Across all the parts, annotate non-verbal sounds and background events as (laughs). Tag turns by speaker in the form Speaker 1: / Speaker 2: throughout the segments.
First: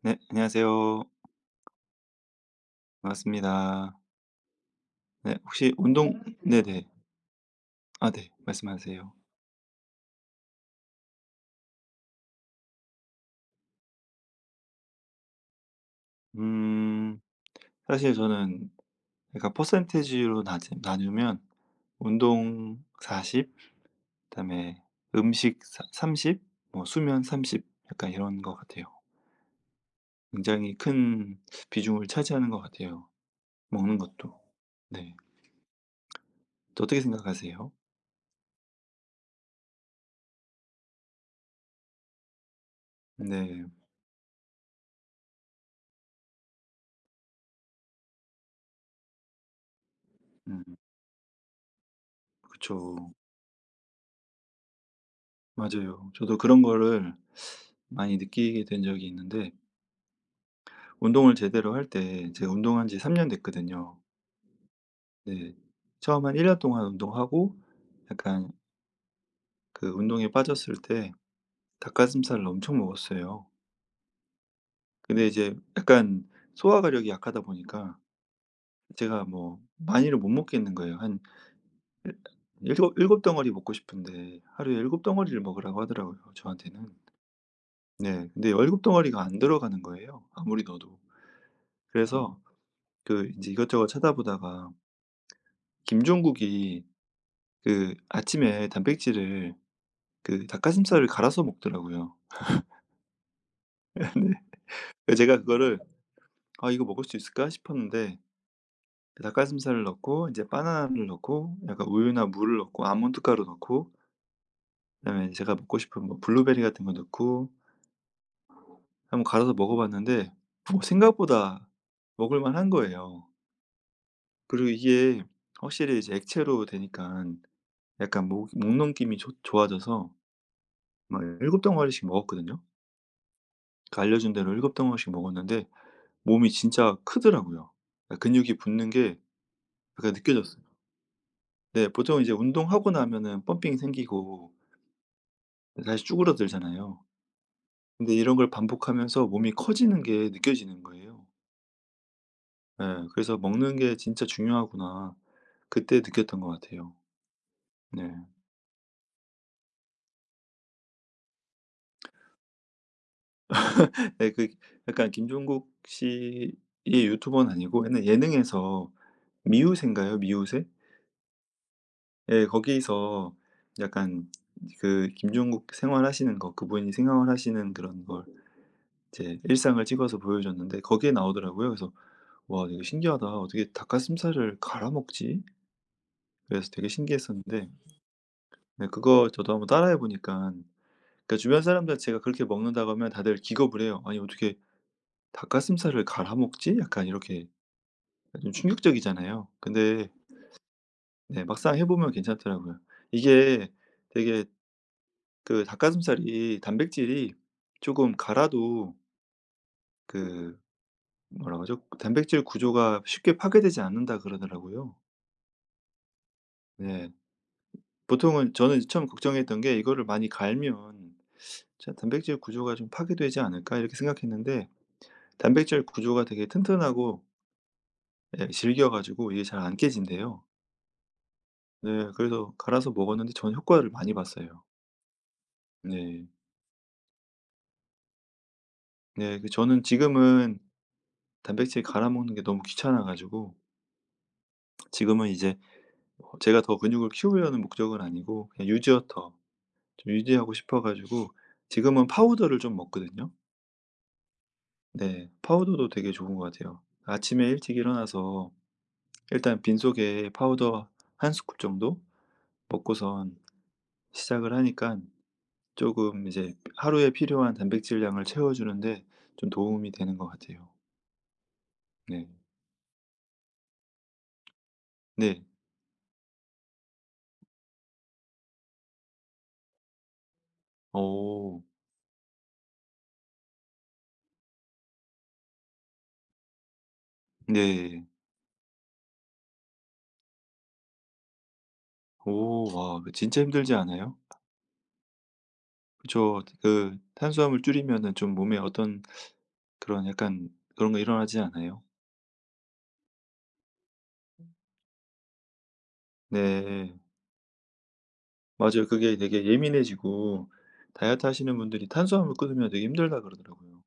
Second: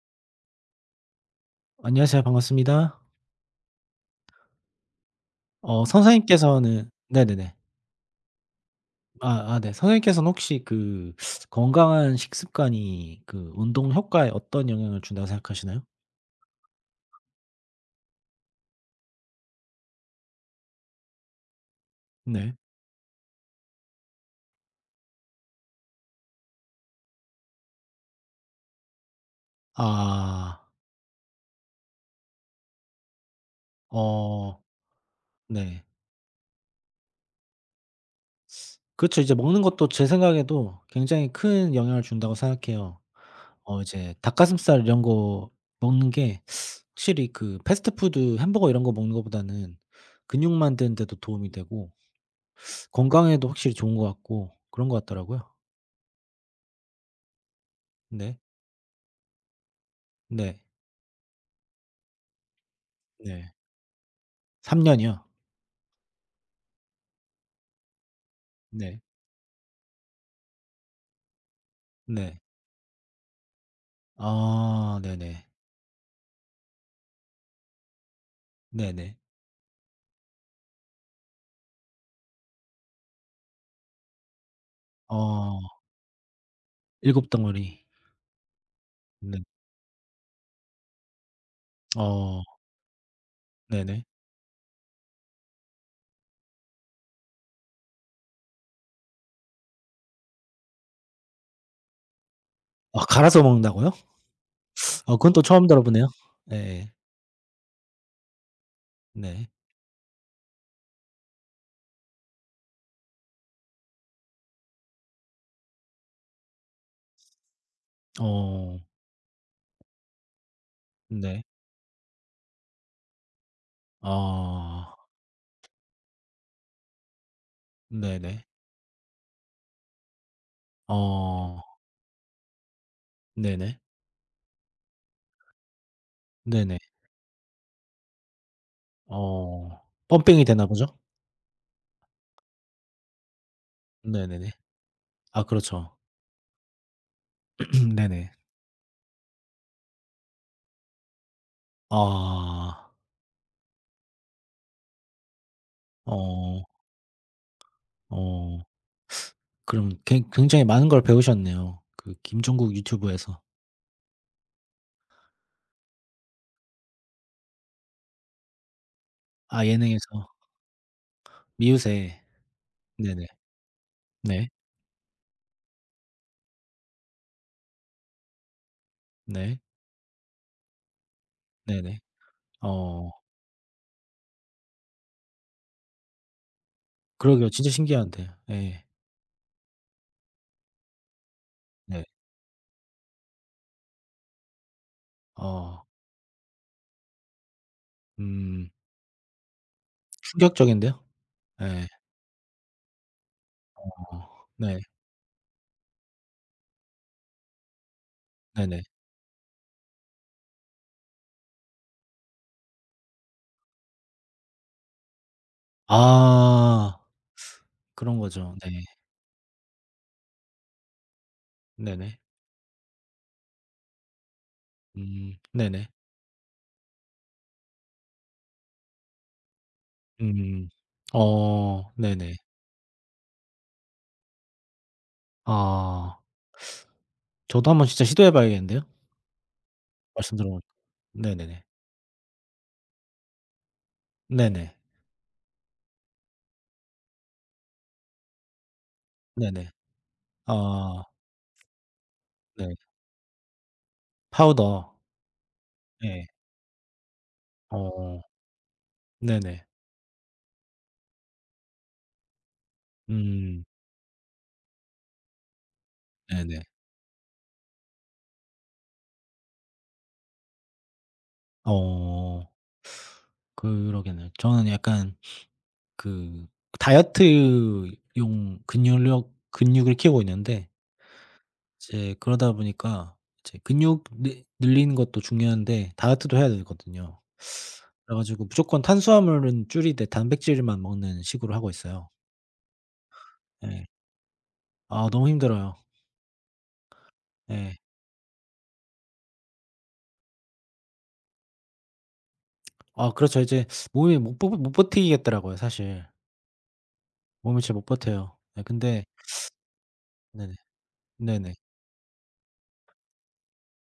Speaker 1: 네, 안녕하세요.
Speaker 2: 안녕하세요. 반갑습니다.
Speaker 1: 반갑습니다. 네, 혹시
Speaker 2: 어
Speaker 1: 운동 네네.
Speaker 2: 선생님께서는 네네네.
Speaker 1: 아 네, 말씀하세요.
Speaker 2: 아 아 네. 선생님께서는 혹시 그 건강한 식습관이 그 운동 효과에 어떤 영향을 준다고 생각하시나요?
Speaker 1: 음. 사실 저는 약간 퍼센티지로 나 나누면
Speaker 2: 네.
Speaker 1: 운동 40, 그다음에 음식 사 30, 뭐 수면 30, 약간 이런 것 같아요.
Speaker 2: 아.
Speaker 1: 굉장히 큰 비중을 차지하는 것 같아요, 먹는 것도.
Speaker 2: 어
Speaker 1: 네.
Speaker 2: 네.
Speaker 1: 또 어떻게 생각하세요?
Speaker 2: 그죠, 이제 먹는 것도 제 생각에도 굉장히 큰 영향을 준다고 생각해요.
Speaker 1: 네.
Speaker 2: 어 이제 닭가슴살 이런 거 먹는 게 확실히 그 패스트푸드 햄버거 이런 거 먹는 것보다는 근육
Speaker 1: 음.
Speaker 2: 만드는 데도 도움이 되고
Speaker 1: 그쵸.
Speaker 2: 건강에도 확실히 좋은 것 같고 그런 것 같더라고요.
Speaker 1: 맞아요. 저도 그런 거를 많이
Speaker 2: 네.
Speaker 1: 느끼게 된 적이 있는데
Speaker 2: 네.
Speaker 1: 운동을 제대로 할 때 제가 운동한 지 3년
Speaker 2: 네.
Speaker 1: 됐거든요.
Speaker 2: 3 년이요?
Speaker 1: 네. 처음 한 1년 동안 운동하고 약간
Speaker 2: 네.
Speaker 1: 그 운동에 빠졌을 때
Speaker 2: 네.
Speaker 1: 닭가슴살을 엄청 먹었어요.
Speaker 2: 아
Speaker 1: 근데
Speaker 2: 네네.
Speaker 1: 이제 약간 소화가력이 약하다 보니까
Speaker 2: 네네.
Speaker 1: 제가 뭐 많이를 못 먹겠는 거예요. 한 일 일곱 일곱 덩어리 먹고 싶은데 하루에 일곱 덩어리를
Speaker 2: 어
Speaker 1: 먹으라고 하더라고요, 저한테는.
Speaker 2: 일곱 덩어리.
Speaker 1: 네. 근데 열곱 덩어리가 안
Speaker 2: 네.
Speaker 1: 들어가는 거예요, 아무리 넣어도. 그래서
Speaker 2: 어
Speaker 1: 그 이제 이것저것
Speaker 2: 네네.
Speaker 1: 찾아보다가 김종국이 그 아침에 단백질을 그 닭가슴살을 갈아서 먹더라고요.
Speaker 2: 아 갈아서 먹는다고요?
Speaker 1: (laughs) 근데 그
Speaker 2: 어, 그건
Speaker 1: 제가
Speaker 2: 또 처음
Speaker 1: 그거를
Speaker 2: 들어보네요.
Speaker 1: '아 이거
Speaker 2: 예예.
Speaker 1: 먹을 수 있을까?' 싶었는데 그
Speaker 2: 네.
Speaker 1: 닭가슴살을 넣고 이제 바나나를 넣고 약간 우유나 물을 넣고 아몬드 가루 넣고 그다음에 제가 먹고 싶은 뭐 블루베리 같은 거 넣고
Speaker 2: 어
Speaker 1: 한번 갈아서 먹어 봤는데 뭐
Speaker 2: 네.
Speaker 1: 생각보다 먹을 만한 거예요. 그리고
Speaker 2: 아
Speaker 1: 이게 확실히 이제 액체로 되니까 약간
Speaker 2: 네네.
Speaker 1: 목 목넘김이 좋 좋아져서 막곱
Speaker 2: 어
Speaker 1: 덩어리씩 먹었거든요.
Speaker 2: 네네.
Speaker 1: 그 알려준 대로 일곱 덩어리씩 먹었는데 몸이
Speaker 2: 네네.
Speaker 1: 진짜 크더라고요. 아 근육이 붙는 게
Speaker 2: 어
Speaker 1: 약간
Speaker 2: 뻔뺑이
Speaker 1: 느껴졌어요.
Speaker 2: 되나 보죠?
Speaker 1: 네, 보통 이제 운동하고 나면은 펌핑이
Speaker 2: 네네네.
Speaker 1: 생기고
Speaker 2: 아 그렇죠.
Speaker 1: 다시 쭈그러들잖아요.
Speaker 2: (clears throat)
Speaker 1: 근데
Speaker 2: 네네.
Speaker 1: 이런 걸 반복하면서 몸이 커지는 게 느껴지는 거예요.
Speaker 2: 아.
Speaker 1: 예. 그래서 '먹는 게 진짜 중요하구나.' 그때 느꼈던 것
Speaker 2: 어.
Speaker 1: 같아요. 네.
Speaker 2: 어. 그럼 굉 굉장히 많은 걸 배우셨네요. 그 김종국 유튜브에서.
Speaker 1: 네, 그 약간 김종국 씨의 유튜버는 아니고 옛날 예능에서
Speaker 2: 아
Speaker 1: 미우새인가요?
Speaker 2: 예능에서.
Speaker 1: 미우새?
Speaker 2: 미우새.
Speaker 1: 예,
Speaker 2: 네네.
Speaker 1: 거기서 약간
Speaker 2: 네.
Speaker 1: 그 김종국 생활하시는 거 그분이 생활하시는 그런 걸 이제
Speaker 2: 네.
Speaker 1: 일상을 찍어서 보여줬는데 거기에 나오더라고요. 그래서
Speaker 2: 네네.
Speaker 1: '와 되게
Speaker 2: 어
Speaker 1: 신기하다. 어떻게 닭가슴살을 갈아 먹지?' 그래서 되게
Speaker 2: 그러게요. 진짜
Speaker 1: 신기했었는데
Speaker 2: 신기한데. 예.
Speaker 1: 네 그거 저도 한번 따라해 보니까 그러니까 주변 사람들
Speaker 2: 네.
Speaker 1: 제가 그렇게 먹는다고 하면 다들 기겁을 해요. '아니 어떻게
Speaker 2: 어.
Speaker 1: 닭가슴살을 갈아 먹지?' 약간 이렇게 좀
Speaker 2: 음.
Speaker 1: 충격적이잖아요. 근데
Speaker 2: 충격적인데요.
Speaker 1: 네, 막상 해
Speaker 2: 예.
Speaker 1: 보면 괜찮더라고요. 이게
Speaker 2: 어.
Speaker 1: 되게
Speaker 2: 네.
Speaker 1: 그 닭가슴살이 단백질이 조금
Speaker 2: 네네.
Speaker 1: 갈아도 그 뭐라고 하죠? 단백질 구조가 쉽게 파괴되지 않는다 그러더라고요.
Speaker 2: 아.
Speaker 1: 네.
Speaker 2: 그런
Speaker 1: 보통은
Speaker 2: 거죠. 네.
Speaker 1: 저는 처음 걱정했던 게 '이거를 많이 갈면 자
Speaker 2: 네네.
Speaker 1: 단백질 구조가 좀 파괴되지 않을까?' 이렇게 생각했는데
Speaker 2: 음.
Speaker 1: 단백질
Speaker 2: 네네.
Speaker 1: 구조가 되게 튼튼하고 예 질겨 가지고 이게 잘 안 깨진대요.
Speaker 2: 음.
Speaker 1: 네.
Speaker 2: 어 네네.
Speaker 1: 그래서 갈아서 먹었는데 저는 효과를 많이 봤어요.
Speaker 2: 아.
Speaker 1: 네.
Speaker 2: 저도 한번 진짜 시도해 봐야겠는데요.
Speaker 1: 네. 그 저는
Speaker 2: 말씀 들어
Speaker 1: 지금은
Speaker 2: 보니까. 네네네.
Speaker 1: 단백질 갈아 먹는 게 너무 귀찮아 가지고
Speaker 2: 네네.
Speaker 1: 지금은 이제 어 제가 더 근육을 키우려는 목적은 아니고 그냥 유지어터
Speaker 2: 네네.
Speaker 1: 좀 유지하고 싶어
Speaker 2: 아.
Speaker 1: 가지고 지금은 파우더를
Speaker 2: 네.
Speaker 1: 좀 먹거든요.
Speaker 2: 파우더.
Speaker 1: 네. 파우더도 되게
Speaker 2: 예.
Speaker 1: 좋은 것 같아요. 아침에 일찍
Speaker 2: 어
Speaker 1: 일어나서 일단
Speaker 2: 네네.
Speaker 1: 빈속에 파우더 한 스쿱 정도 먹고선
Speaker 2: 음
Speaker 1: 시작을 하니까 조금 이제
Speaker 2: 네네.
Speaker 1: 하루에 필요한 단백질량을 채워 주는데 좀 도움이 되는 것 같아요. 네.
Speaker 2: 어 그러겠네요. 저는 약간
Speaker 1: 네.
Speaker 2: 그 다이어트용 근육력 근육을 키우고 있는데
Speaker 1: 오,
Speaker 2: 이제 그러다 보니까 이제 근육 늘 늘리는 것도 중요한데 다이어트도 해야 되거든요.
Speaker 1: 네.
Speaker 2: 그래 가지고 무조건 탄수화물은 줄이되 단백질만 먹는 식으로 하고 있어요.
Speaker 1: 오 와 그 진짜 힘들지
Speaker 2: 예.
Speaker 1: 않아요?
Speaker 2: 아 너무 힘들어요.
Speaker 1: 그쵸. 그 탄수화물
Speaker 2: 예.
Speaker 1: 줄이면은 좀 몸에 어떤 그런 약간 그런 거 일어나지 않아요?
Speaker 2: 아 그렇죠. 이제 몸이 못 버티겠더라고요 사실.
Speaker 1: 네.
Speaker 2: 몸이 잘 못 버텨요. 네
Speaker 1: 맞아요.
Speaker 2: 근데
Speaker 1: 그게 되게 예민해지고
Speaker 2: 네네.
Speaker 1: 다이어트
Speaker 2: 네네.
Speaker 1: 하시는 분들이 탄수화물 끊으면 되게 힘들다 그러더라고요.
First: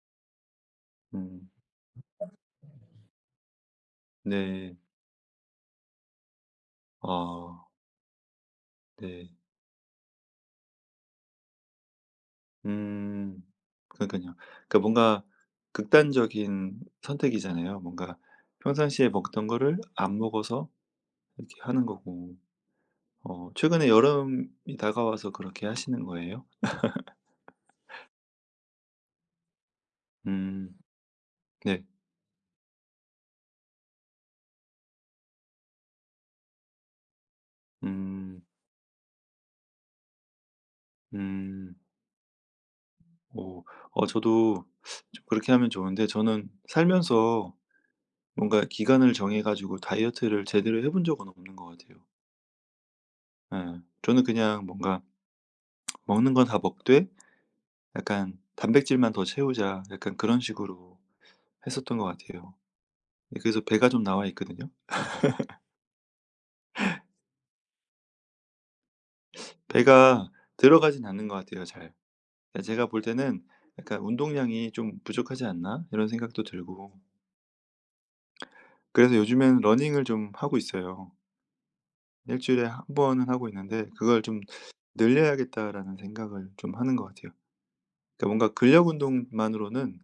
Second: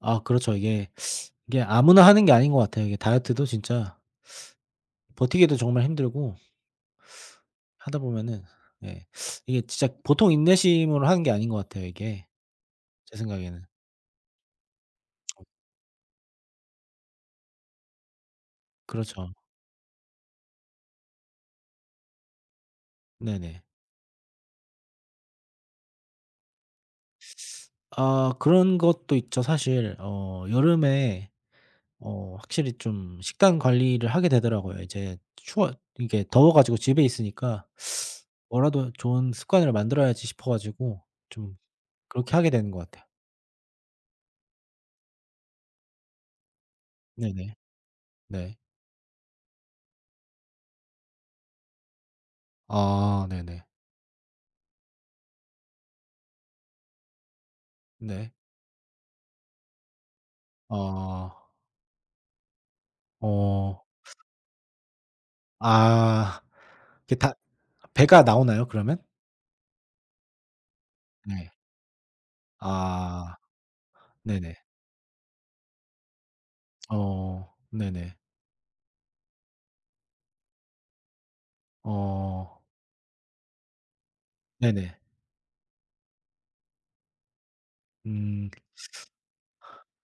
Speaker 2: 아 그렇죠. 이게,
Speaker 1: 음.
Speaker 2: 이게 아무나 하는 게 아닌 것 같아요. 이게 다이어트도 진짜
Speaker 1: 네.
Speaker 2: 버티기도 정말 힘들고
Speaker 1: 아
Speaker 2: 하다 보면은 예
Speaker 1: 네.
Speaker 2: 이게 진짜 보통 인내심으로 하는 게 아닌 것 같아요 이게. 제
Speaker 1: 음.
Speaker 2: 생각에는.
Speaker 1: 그러니깐요. 그러니까 뭔가 극단적인 선택이잖아요. 뭔가 평상시에
Speaker 2: 그렇죠.
Speaker 1: 먹던 거를 안 먹어서 이렇게 하는 거고. 어
Speaker 2: 네네.
Speaker 1: 최근에 여름이 다가와서 그렇게 하시는 거예요?
Speaker 2: 아 그런 것도 있죠 사실. 어
Speaker 1: 음.
Speaker 2: 여름에
Speaker 1: 네.
Speaker 2: 어 확실히 좀 식단 관리를 하게 되더라고요. 이제 추워 이게 더워 가지고 집에 있으니까
Speaker 1: 음.
Speaker 2: '뭐라도 좋은 습관을 만들어야지.' 싶어 가지고 좀
Speaker 1: 음.
Speaker 2: 그렇게 하게 되는 것 같아요.
Speaker 1: 어. 어 저도 좀 그렇게 하면 좋은데 저는
Speaker 2: 네네.
Speaker 1: 살면서
Speaker 2: 네.
Speaker 1: 뭔가 기간을 정해 가지고 다이어트를 제대로 해본 적은 없는 것 같아요.
Speaker 2: 아 네네.
Speaker 1: 예. 저는 그냥 뭔가 '먹는 건 다 먹되
Speaker 2: 네.
Speaker 1: 약간 단백질만 더 채우자.' 약간 그런 식으로
Speaker 2: 어.
Speaker 1: 했었던 것 같아요. 예 그래서
Speaker 2: 어.
Speaker 1: 배가 좀 나와 있거든요.
Speaker 2: 아 이게 다 배가 나오나요 그러면?
Speaker 1: 배가 들어가진 않는 것
Speaker 2: 네.
Speaker 1: 같아요 잘. 예 제가 볼
Speaker 2: 아
Speaker 1: 때는 약간
Speaker 2: 네네.
Speaker 1: '운동량이 좀 부족하지 않나?' 이런 생각도 들고
Speaker 2: 어 네네.
Speaker 1: 그래서 요즘에는 러닝을 좀 하고 있어요. 일
Speaker 2: 어
Speaker 1: 주일에 한 번은 하고 있는데 그걸 좀
Speaker 2: 네네.
Speaker 1: 늘려야겠다라는 생각을 좀 하는 것 같아요. 그러니까 뭔가
Speaker 2: 음
Speaker 1: 근력 운동만으로는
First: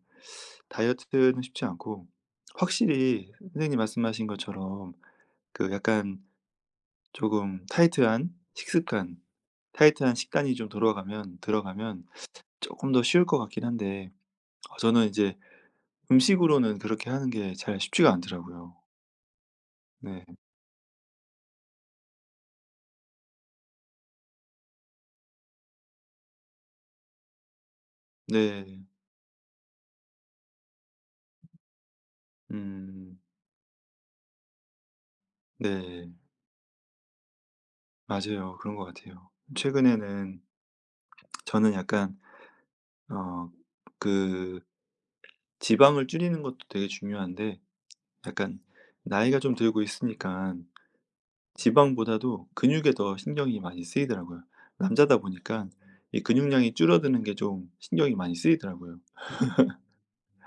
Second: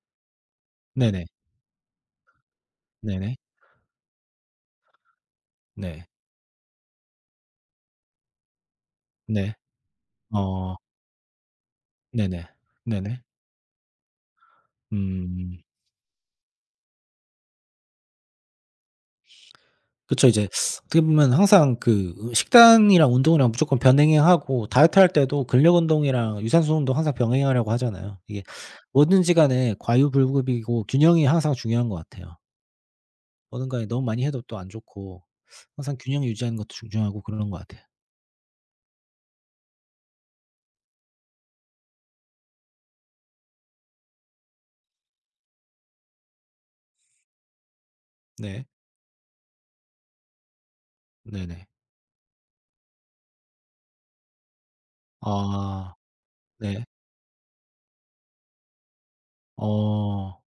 Speaker 2: 네네.
Speaker 1: 다이어트는 쉽지 않고 확실히
Speaker 2: 네네.
Speaker 1: 선생님 말씀하신 것처럼 그
Speaker 2: 네.
Speaker 1: 약간 조금 타이트한 식습관,
Speaker 2: 네.
Speaker 1: 타이트한 식단이 좀
Speaker 2: 어
Speaker 1: 들어가면
Speaker 2: 네네.
Speaker 1: 조금 더
Speaker 2: 네네.
Speaker 1: 쉬울 것 같긴 한데 어 저는 이제
Speaker 2: 음.
Speaker 1: 음식으로는 그렇게 하는 게 잘 쉽지가 않더라고요. 네.
Speaker 2: 그쵸. 이제 어떻게 보면 항상 그 식단이랑 운동이랑 무조건 병행하고 다이어트 할 때도 근력 운동이랑 유산소 운동 항상 병행하려고 하잖아요. 이게
Speaker 1: 네.
Speaker 2: 뭐든지 간에 과유불급이고 균형이 항상 중요한 것 같아요.
Speaker 1: 음.
Speaker 2: 뭐든 간에 너무 많이 해도 또 안 좋고 항상
Speaker 1: 네.
Speaker 2: 균형 유지하는 것도 중요하고 그런 것 같아요.
Speaker 1: 맞아요. 그런 것 같아요. 최근에는 저는 약간 어그 지방을 줄이는 것도 되게 중요한데 약간
Speaker 2: 네.
Speaker 1: 나이가 좀 들고 있으니까
Speaker 2: 네네.
Speaker 1: 지방보다도 근육에 더 신경이 많이 쓰이더라고요. 남자다 보니까
Speaker 2: 아
Speaker 1: 이 근육량이
Speaker 2: 네.
Speaker 1: 줄어드는 게 좀 신경이 많이 쓰이더라고요.
Speaker 2: 어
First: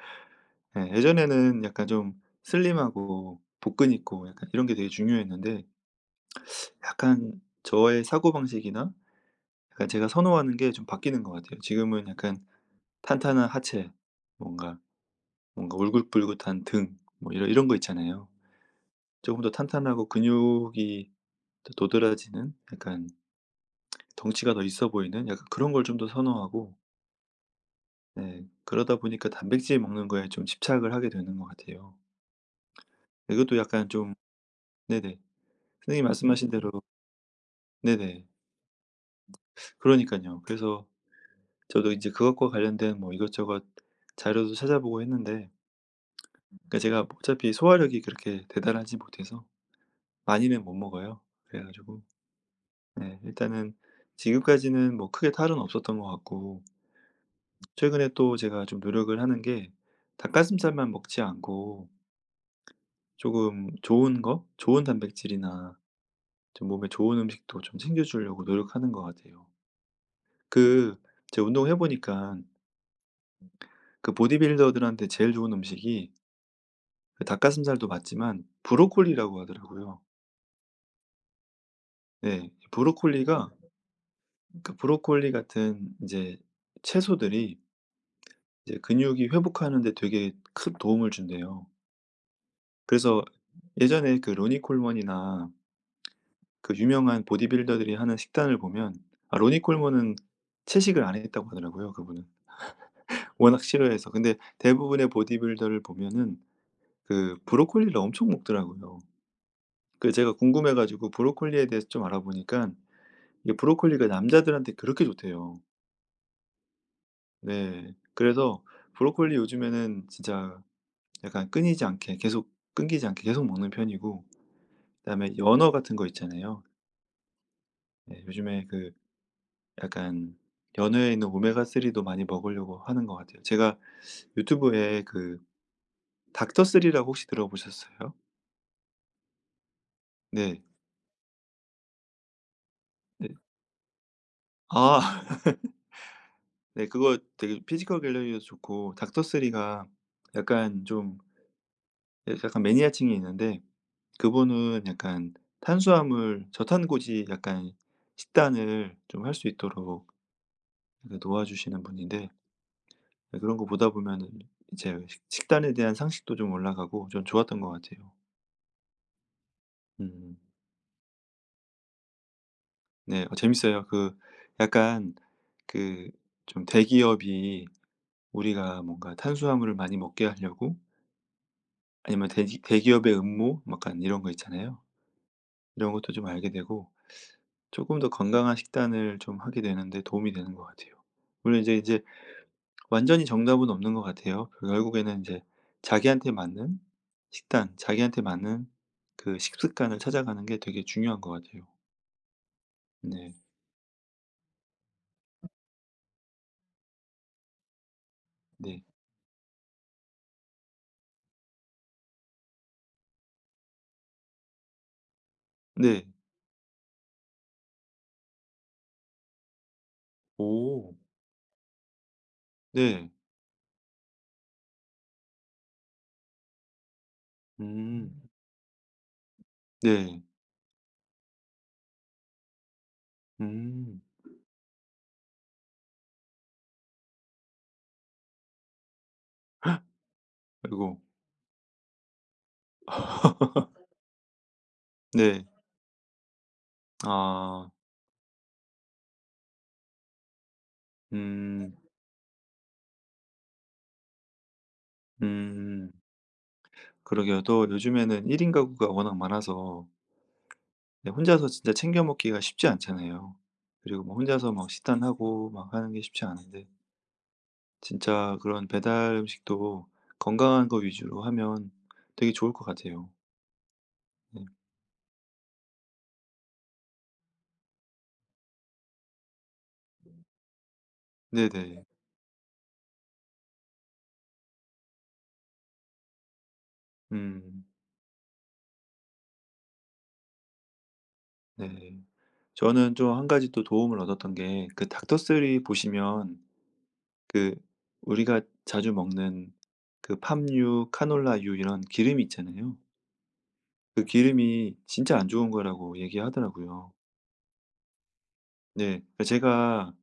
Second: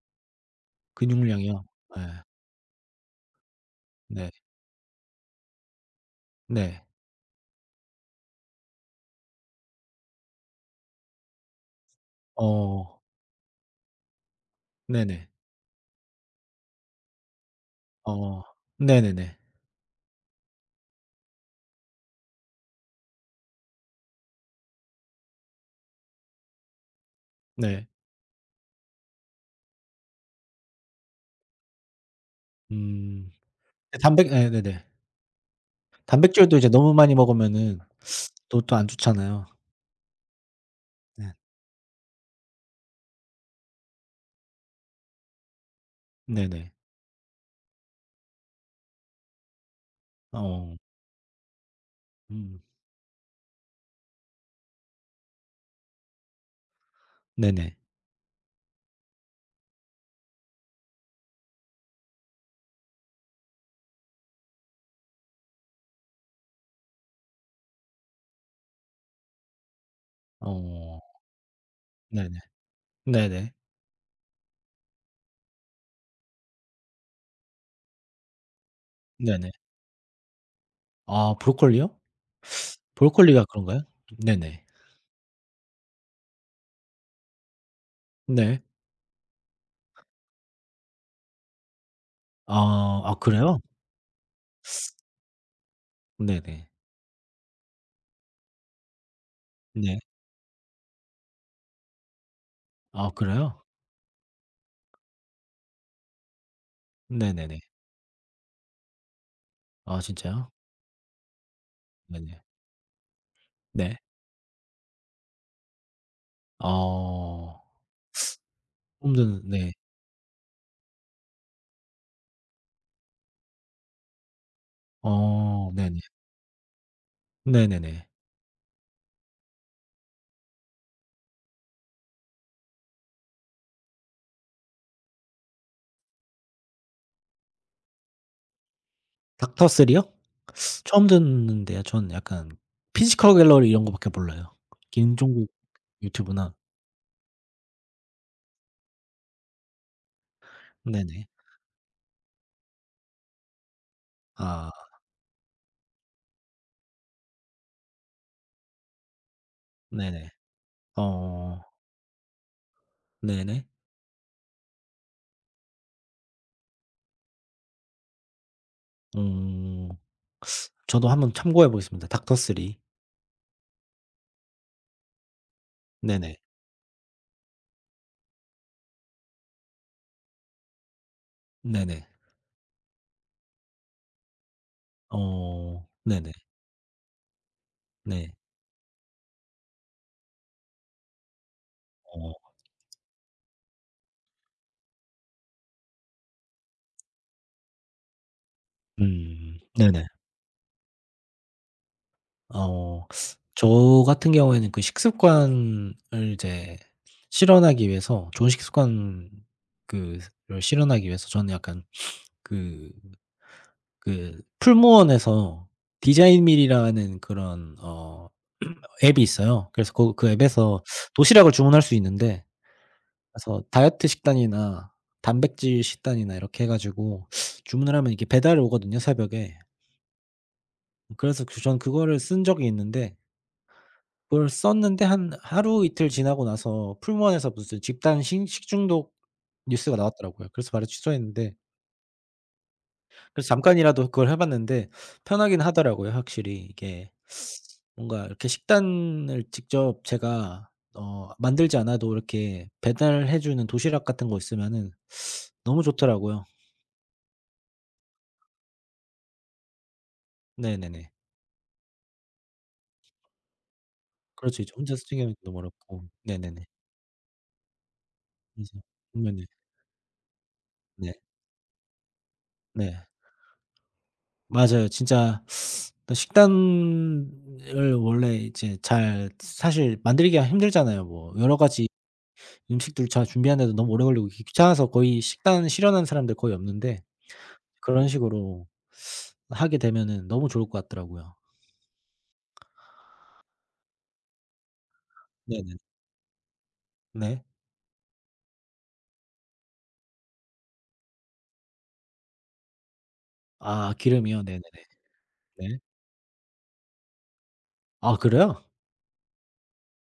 Speaker 1: 예
Speaker 2: 근육량이요?
Speaker 1: 예전에는 약간
Speaker 2: 예.
Speaker 1: 좀 슬림하고 복근 있고
Speaker 2: 네.
Speaker 1: 약간 이런 게 되게 중요했는데
Speaker 2: 네.
Speaker 1: 약간 저의 사고방식이나 약간 제가 선호하는 게 좀 바뀌는 것 같아요. 지금은 약간
Speaker 2: 어.
Speaker 1: 탄탄한 하체, 뭔가
Speaker 2: 네네.
Speaker 1: 뭔가 울긋불긋한 등 뭐 이런 거 있잖아요.
Speaker 2: 어. 네네네.
Speaker 1: 조금 더 탄탄하고 근육이 더 도드라지는 약간 덩치가 더 있어 보이는 약간 그런 걸 좀 더 선호하고
Speaker 2: 네.
Speaker 1: 네 그러다 보니까 단백질 먹는 거에 좀 집착을 하게 되는 것 같아요.
Speaker 2: 음.
Speaker 1: 이것도 약간
Speaker 2: 예
Speaker 1: 좀
Speaker 2: 단백 예 네네.
Speaker 1: 네네. 선생님 말씀하신
Speaker 2: 단백질도 이제
Speaker 1: 대로
Speaker 2: 너무 많이 먹으면은
Speaker 1: 네네.
Speaker 2: 또 또 안 좋잖아요.
Speaker 1: 그러니까요 그래서
Speaker 2: 네.
Speaker 1: 저도 이제 그것과 관련된 뭐 이것저것 자료도 찾아보고 했는데
Speaker 2: 네네.
Speaker 1: 그러니까 제가 어차피 소화력이 그렇게 대단하지 못해서 많이는 못
Speaker 2: 어.
Speaker 1: 먹어요. 그래 가지고
Speaker 2: 음.
Speaker 1: 네 일단은 지금까지는 뭐 크게 탈은 없었던 것 같고
Speaker 2: 네네.
Speaker 1: 최근에 또 제가 좀 노력을 하는 게 닭가슴살만 먹지 않고 조금 좋은 거, 좋은 단백질이나 좀 몸에 좋은 음식도 좀 챙겨주려고 노력하는 것 같아요.
Speaker 2: 어.
Speaker 1: 그 제가 운동해 보니까
Speaker 2: 네네. 네네.
Speaker 1: 그 보디빌더들한테 제일 좋은 음식이 그 닭가슴살도 맞지만 브로콜리라고
Speaker 2: 네네.
Speaker 1: 하더라고요.
Speaker 2: 아 브로콜리요?
Speaker 1: 네,
Speaker 2: 브로콜리가
Speaker 1: 브로콜리가
Speaker 2: 그런가요? 네네.
Speaker 1: 그 브로콜리 같은 이제 채소들이
Speaker 2: 네.
Speaker 1: 이제 근육이 회복하는 데 되게 큰 도움을 준대요.
Speaker 2: 아. 아
Speaker 1: 그래서
Speaker 2: 그래요?
Speaker 1: 예전에 그 로니 콜먼이나
Speaker 2: 네네.
Speaker 1: 그 유명한 보디빌더들이 하는 식단을 보면 아 로니
Speaker 2: 네.
Speaker 1: 콜먼은 채식을 안 했다고 하더라고요 그분은.
Speaker 2: 아 그래요?
Speaker 1: 워낙 싫어해서. 근데 대부분의 보디빌더를 보면은 그
Speaker 2: 네네네.
Speaker 1: 브로콜리를 엄청 먹더라고요.
Speaker 2: 아
Speaker 1: 그 제가
Speaker 2: 진짜요?
Speaker 1: 궁금해 가지고 브로콜리에 대해서 좀
Speaker 2: 네네.
Speaker 1: 알아보니깐 이게
Speaker 2: 네.
Speaker 1: 브로콜리가 남자들한테 그렇게 좋대요.
Speaker 2: 어.
Speaker 1: 네. 그래서 브로콜리
Speaker 2: 홈드는 네.
Speaker 1: 요즘에는 진짜 약간 끊이지 않게 계속 끊기지 않게 계속 먹는 편이고 그다음에
Speaker 2: 어
Speaker 1: 연어 같은
Speaker 2: 네네.
Speaker 1: 거 있잖아요.
Speaker 2: 네네네.
Speaker 1: 예 요즘에 그 약간 연어에 있는 오메가3도 많이 먹으려고 하는 것 같아요. 제가 유튜브에 그 닥터쓰리라고 혹시 들어보셨어요?
Speaker 2: 닥터 쓰리요?
Speaker 1: 네.
Speaker 2: 처음 듣는데요. 저는 약간
Speaker 1: 네.
Speaker 2: 피지컬 갤러리 이런 거 밖에 몰라요.
Speaker 1: 아 (laughs)
Speaker 2: 김종국 유튜브나.
Speaker 1: 네 그거 되게 피지컬 갤러리도 좋고 닥터쓰리가 약간 좀
Speaker 2: 네네.
Speaker 1: 예 약간 매니아층이 있는데
Speaker 2: 아
Speaker 1: 그분은 약간 탄수화물 저탄고지 약간 식단을 좀 할 수 있도록
Speaker 2: 네네.
Speaker 1: 이렇게
Speaker 2: 어
Speaker 1: 도와주시는 분인데 예 그런
Speaker 2: 네네.
Speaker 1: 거 보다 보면은 이제 식 식단에 대한 상식도 좀 올라가고 좀 좋았던 것 같아요.
Speaker 2: 음.
Speaker 1: 음.
Speaker 2: 저도 한번 참고해 보겠습니다. 닥터 쓰리.
Speaker 1: 네. 어 재밌어요. 그 약간 그
Speaker 2: 네네.
Speaker 1: 좀 대기업이 우리가 뭔가 탄수화물을 많이 먹게 하려고
Speaker 2: 네네.
Speaker 1: 아니면 대기업의 음모 뭐 약간 이런 거 있잖아요.
Speaker 2: 어
Speaker 1: 이런 것도 좀
Speaker 2: 네네.
Speaker 1: 알게 되고 조금 더
Speaker 2: 네.
Speaker 1: 건강한 식단을 좀 하게 되는 데 도움이 되는 것 같아요. 물론 이제
Speaker 2: 어
Speaker 1: 완전히 정답은 없는 것 같아요. 그 결국에는 이제 자기한테 맞는 식단, 자기한테 맞는 그 식습관을
Speaker 2: 네네.
Speaker 1: 찾아가는 게 되게 중요한 것 같아요.
Speaker 2: 어
Speaker 1: 네.
Speaker 2: 저 같은 경우에는 그 식습관을 이제 실현하기 위해서 좋은
Speaker 1: 네.
Speaker 2: 식습관 그 를 실현하기 위해서 저는 약간 그 그 풀무원에서
Speaker 1: 네.
Speaker 2: 디자인밀이라는 그런 어 앱이 있어요. 그래서 그 그 앱에서
Speaker 1: 오.
Speaker 2: 도시락을 주문할 수 있는데
Speaker 1: 네.
Speaker 2: 그래서 다이어트 식단이나 단백질 식단이나 이렇게 해 가지고 주문을 하면 이렇게
Speaker 1: 음.
Speaker 2: 배달이 오거든요, 새벽에.
Speaker 1: 네.
Speaker 2: 그래서 그 전 그거를 쓴 적이 있는데
Speaker 1: 음.
Speaker 2: 그걸 썼는데 한 하루 이틀 지나고 나서 풀무원에서 무슨 집단 식 식중독 뉴스가 나왔더라고요. 그래서 바로
Speaker 1: 아이고.
Speaker 2: 취소했는데 그래서 잠깐이라도 그걸 해 봤는데
Speaker 1: 네.
Speaker 2: 편하긴 하더라고요 확실히. 이게
Speaker 1: 아.
Speaker 2: 뭔가 이렇게 식단을 직접 제가 어
Speaker 1: 음.
Speaker 2: 만들지 않아도 이렇게 배달해 주는 도시락 같은 거 있으면은 너무
Speaker 1: 음.
Speaker 2: 좋더라고요.
Speaker 1: 그러게요. 또 요즘에는 1인 가구가 워낙 많아서
Speaker 2: 네네네.
Speaker 1: 네 혼자서 진짜 챙겨 먹기가 쉽지 않잖아요. 그리고 뭐 혼자서
Speaker 2: 그렇죠.
Speaker 1: 막
Speaker 2: 이제 혼자서 챙겨 먹기도
Speaker 1: 식단하고 막 하는 게
Speaker 2: 어렵고.
Speaker 1: 쉽지
Speaker 2: 네네네.
Speaker 1: 않은데 진짜 그런
Speaker 2: 그래서
Speaker 1: 배달
Speaker 2: 네네.
Speaker 1: 음식도 건강한 거
Speaker 2: 네.
Speaker 1: 위주로 하면 되게 좋을 것
Speaker 2: 네.
Speaker 1: 같아요. 네.
Speaker 2: 맞아요. 진짜 또 식단을 원래 이제 잘 사실 만들기가 힘들잖아요. 뭐 여러
Speaker 1: 네네.
Speaker 2: 가지 음식들 잘 준비하는데도 너무 오래 걸리고 귀찮아서 거의 식단 실현하는 사람들 거의 없는데
Speaker 1: 음.
Speaker 2: 그런 식으로 하게 되면은 너무 좋을 것 같더라고요.
Speaker 1: 네. 저는 좀 한 가지 또 도움을 얻었던 게 그 닥터스리
Speaker 2: 네네.
Speaker 1: 보시면
Speaker 2: 네.
Speaker 1: 그 우리가 자주 먹는 그 팜유, 카놀라유 이런 기름이 있잖아요.
Speaker 2: 아
Speaker 1: 그
Speaker 2: 기름이요? 네네네.
Speaker 1: 기름이 진짜 안 좋은
Speaker 2: 네.
Speaker 1: 거라고 얘기하더라고요.
Speaker 2: 아 그래요?
Speaker 1: 네. 그러니까 제가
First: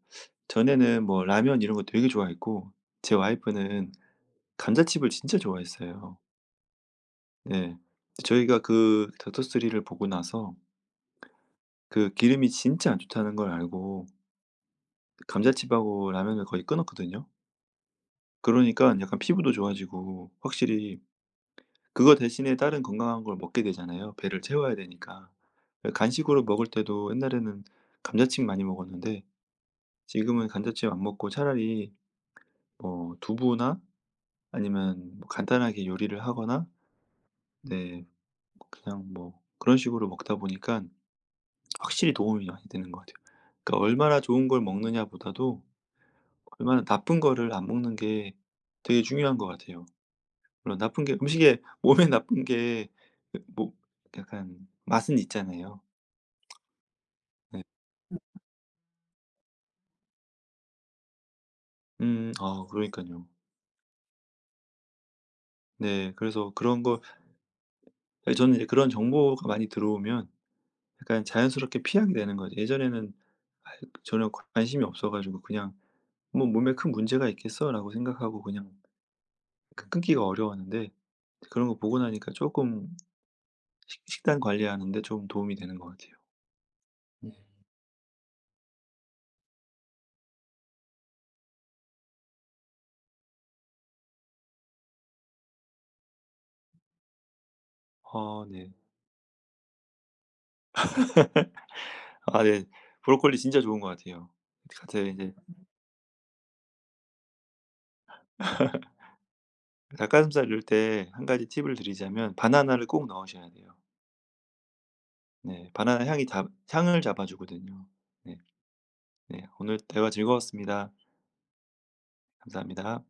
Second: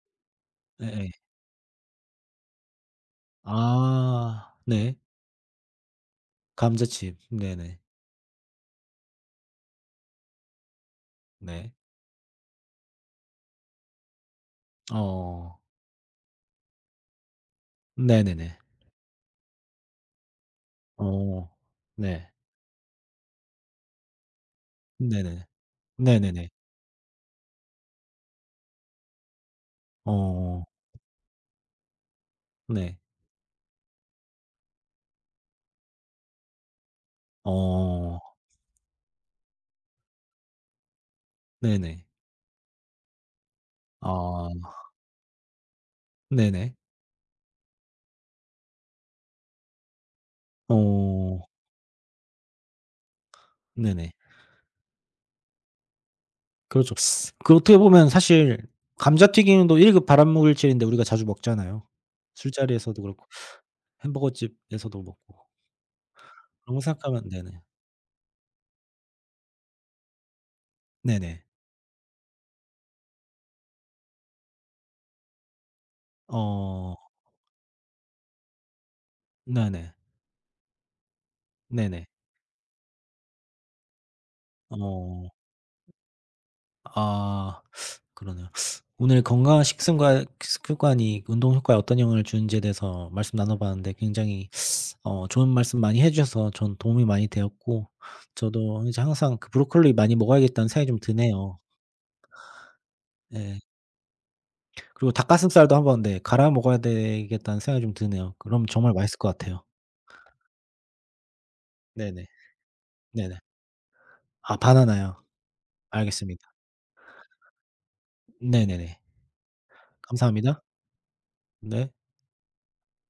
Speaker 1: 전에는
Speaker 2: 예예.
Speaker 1: 뭐 라면 이런 거 되게 좋아했고 제 와이프는
Speaker 2: 아 네.
Speaker 1: 감자칩을 진짜 좋아했어요.
Speaker 2: 감자칩.
Speaker 1: 네.
Speaker 2: 네네.
Speaker 1: 저희가 그 닥터 스리를 보고 나서
Speaker 2: 네.
Speaker 1: 그 기름이 진짜 안 좋다는 걸 알고
Speaker 2: 어.
Speaker 1: 감자칩하고 라면을 거의 끊었거든요.
Speaker 2: 네네네.
Speaker 1: 그러니까 약간 피부도 좋아지고 확실히
Speaker 2: 어.
Speaker 1: 그거
Speaker 2: 네.
Speaker 1: 대신에 다른 건강한 걸 먹게 되잖아요, 배를 채워야 되니까.
Speaker 2: 네네.
Speaker 1: 예 간식으로
Speaker 2: 네네네.
Speaker 1: 먹을 때도 옛날에는 감자칩 많이 먹었는데 지금은
Speaker 2: 어.
Speaker 1: 감자칩 안 먹고 차라리
Speaker 2: 네.
Speaker 1: 뭐 두부나 아니면 뭐 간단하게 요리를 하거나 네
Speaker 2: 어.
Speaker 1: 그냥 뭐 그런 식으로 먹다 보니까
Speaker 2: 네네.
Speaker 1: 확실히 도움이 많이 되는 것 같아요. 그러니까 얼마나 좋은 걸
Speaker 2: 아.
Speaker 1: 먹느냐보다도
Speaker 2: 네네.
Speaker 1: 얼마나 나쁜 거를 안 먹는 게 되게 중요한 것 같아요. 물론 나쁜 게
Speaker 2: 어.
Speaker 1: 음식에 몸에 나쁜 게 그 뭐
Speaker 2: 네네.
Speaker 1: 약간 맛은 있잖아요.
Speaker 2: 그렇죠. 그
Speaker 1: 네.
Speaker 2: 어떻게 보면 사실 감자튀김도 1급 발암물질인데 우리가 자주 먹잖아요.
Speaker 1: 아 그러니까
Speaker 2: 술자리에서도
Speaker 1: 요
Speaker 2: 그렇고 햄버거집에서도 먹고.
Speaker 1: 네. 그래서
Speaker 2: 그런 거
Speaker 1: 그런 거
Speaker 2: 생각하면 네네.
Speaker 1: 예 저는 이제 그런 정보가 많이 들어오면 약간
Speaker 2: 네네.
Speaker 1: 자연스럽게 피하게 되는 거죠. 예전에는 아 전혀 관심이 없어 가지고 그냥 '뭐 몸에 큰
Speaker 2: 어
Speaker 1: 문제가 있겠어.'라고 생각하고 그냥 약간
Speaker 2: 네네.
Speaker 1: 끊기가 어려웠는데 그런 거 보고
Speaker 2: 네네.
Speaker 1: 나니까 조금 식 식단 관리하는 데 좀
Speaker 2: 어
Speaker 1: 도움이 되는 것 같아요. 음.
Speaker 2: 아 그러네요. 오늘 건강한 식습관 습관이 운동 효과에 어떤 영향을 주는지에 대해서 말씀 나눠 봤는데 굉장히 어 좋은 말씀 많이 해 주셔서 전 도움이 많이 되었고
Speaker 1: 아 네.
Speaker 2: 저도 이제 항상 그 브로콜리 많이 먹어야겠다는 생각이 좀 드네요.
Speaker 1: 아 네. 브로콜리
Speaker 2: 예.
Speaker 1: 진짜 좋은 것 같아요. 같아요.
Speaker 2: 그리고
Speaker 1: 이제
Speaker 2: 닭가슴살도 한번 네 갈아 먹어야 되겠다는 생각이 좀 드네요. 그럼 정말 맛있을 것 같아요.
Speaker 1: 닭가슴살 넣을 때 한 가지 팁을
Speaker 2: 네네.
Speaker 1: 드리자면 바나나를 꼭
Speaker 2: 네네.
Speaker 1: 넣으셔야 돼요.
Speaker 2: 아 바나나요.
Speaker 1: 네. 바나나 향이 잡
Speaker 2: 알겠습니다.
Speaker 1: 향을 잡아주거든요. 네.
Speaker 2: 네네네.
Speaker 1: 네. 오늘 대화
Speaker 2: 감사합니다.
Speaker 1: 즐거웠습니다.
Speaker 2: 네.
Speaker 1: 감사합니다.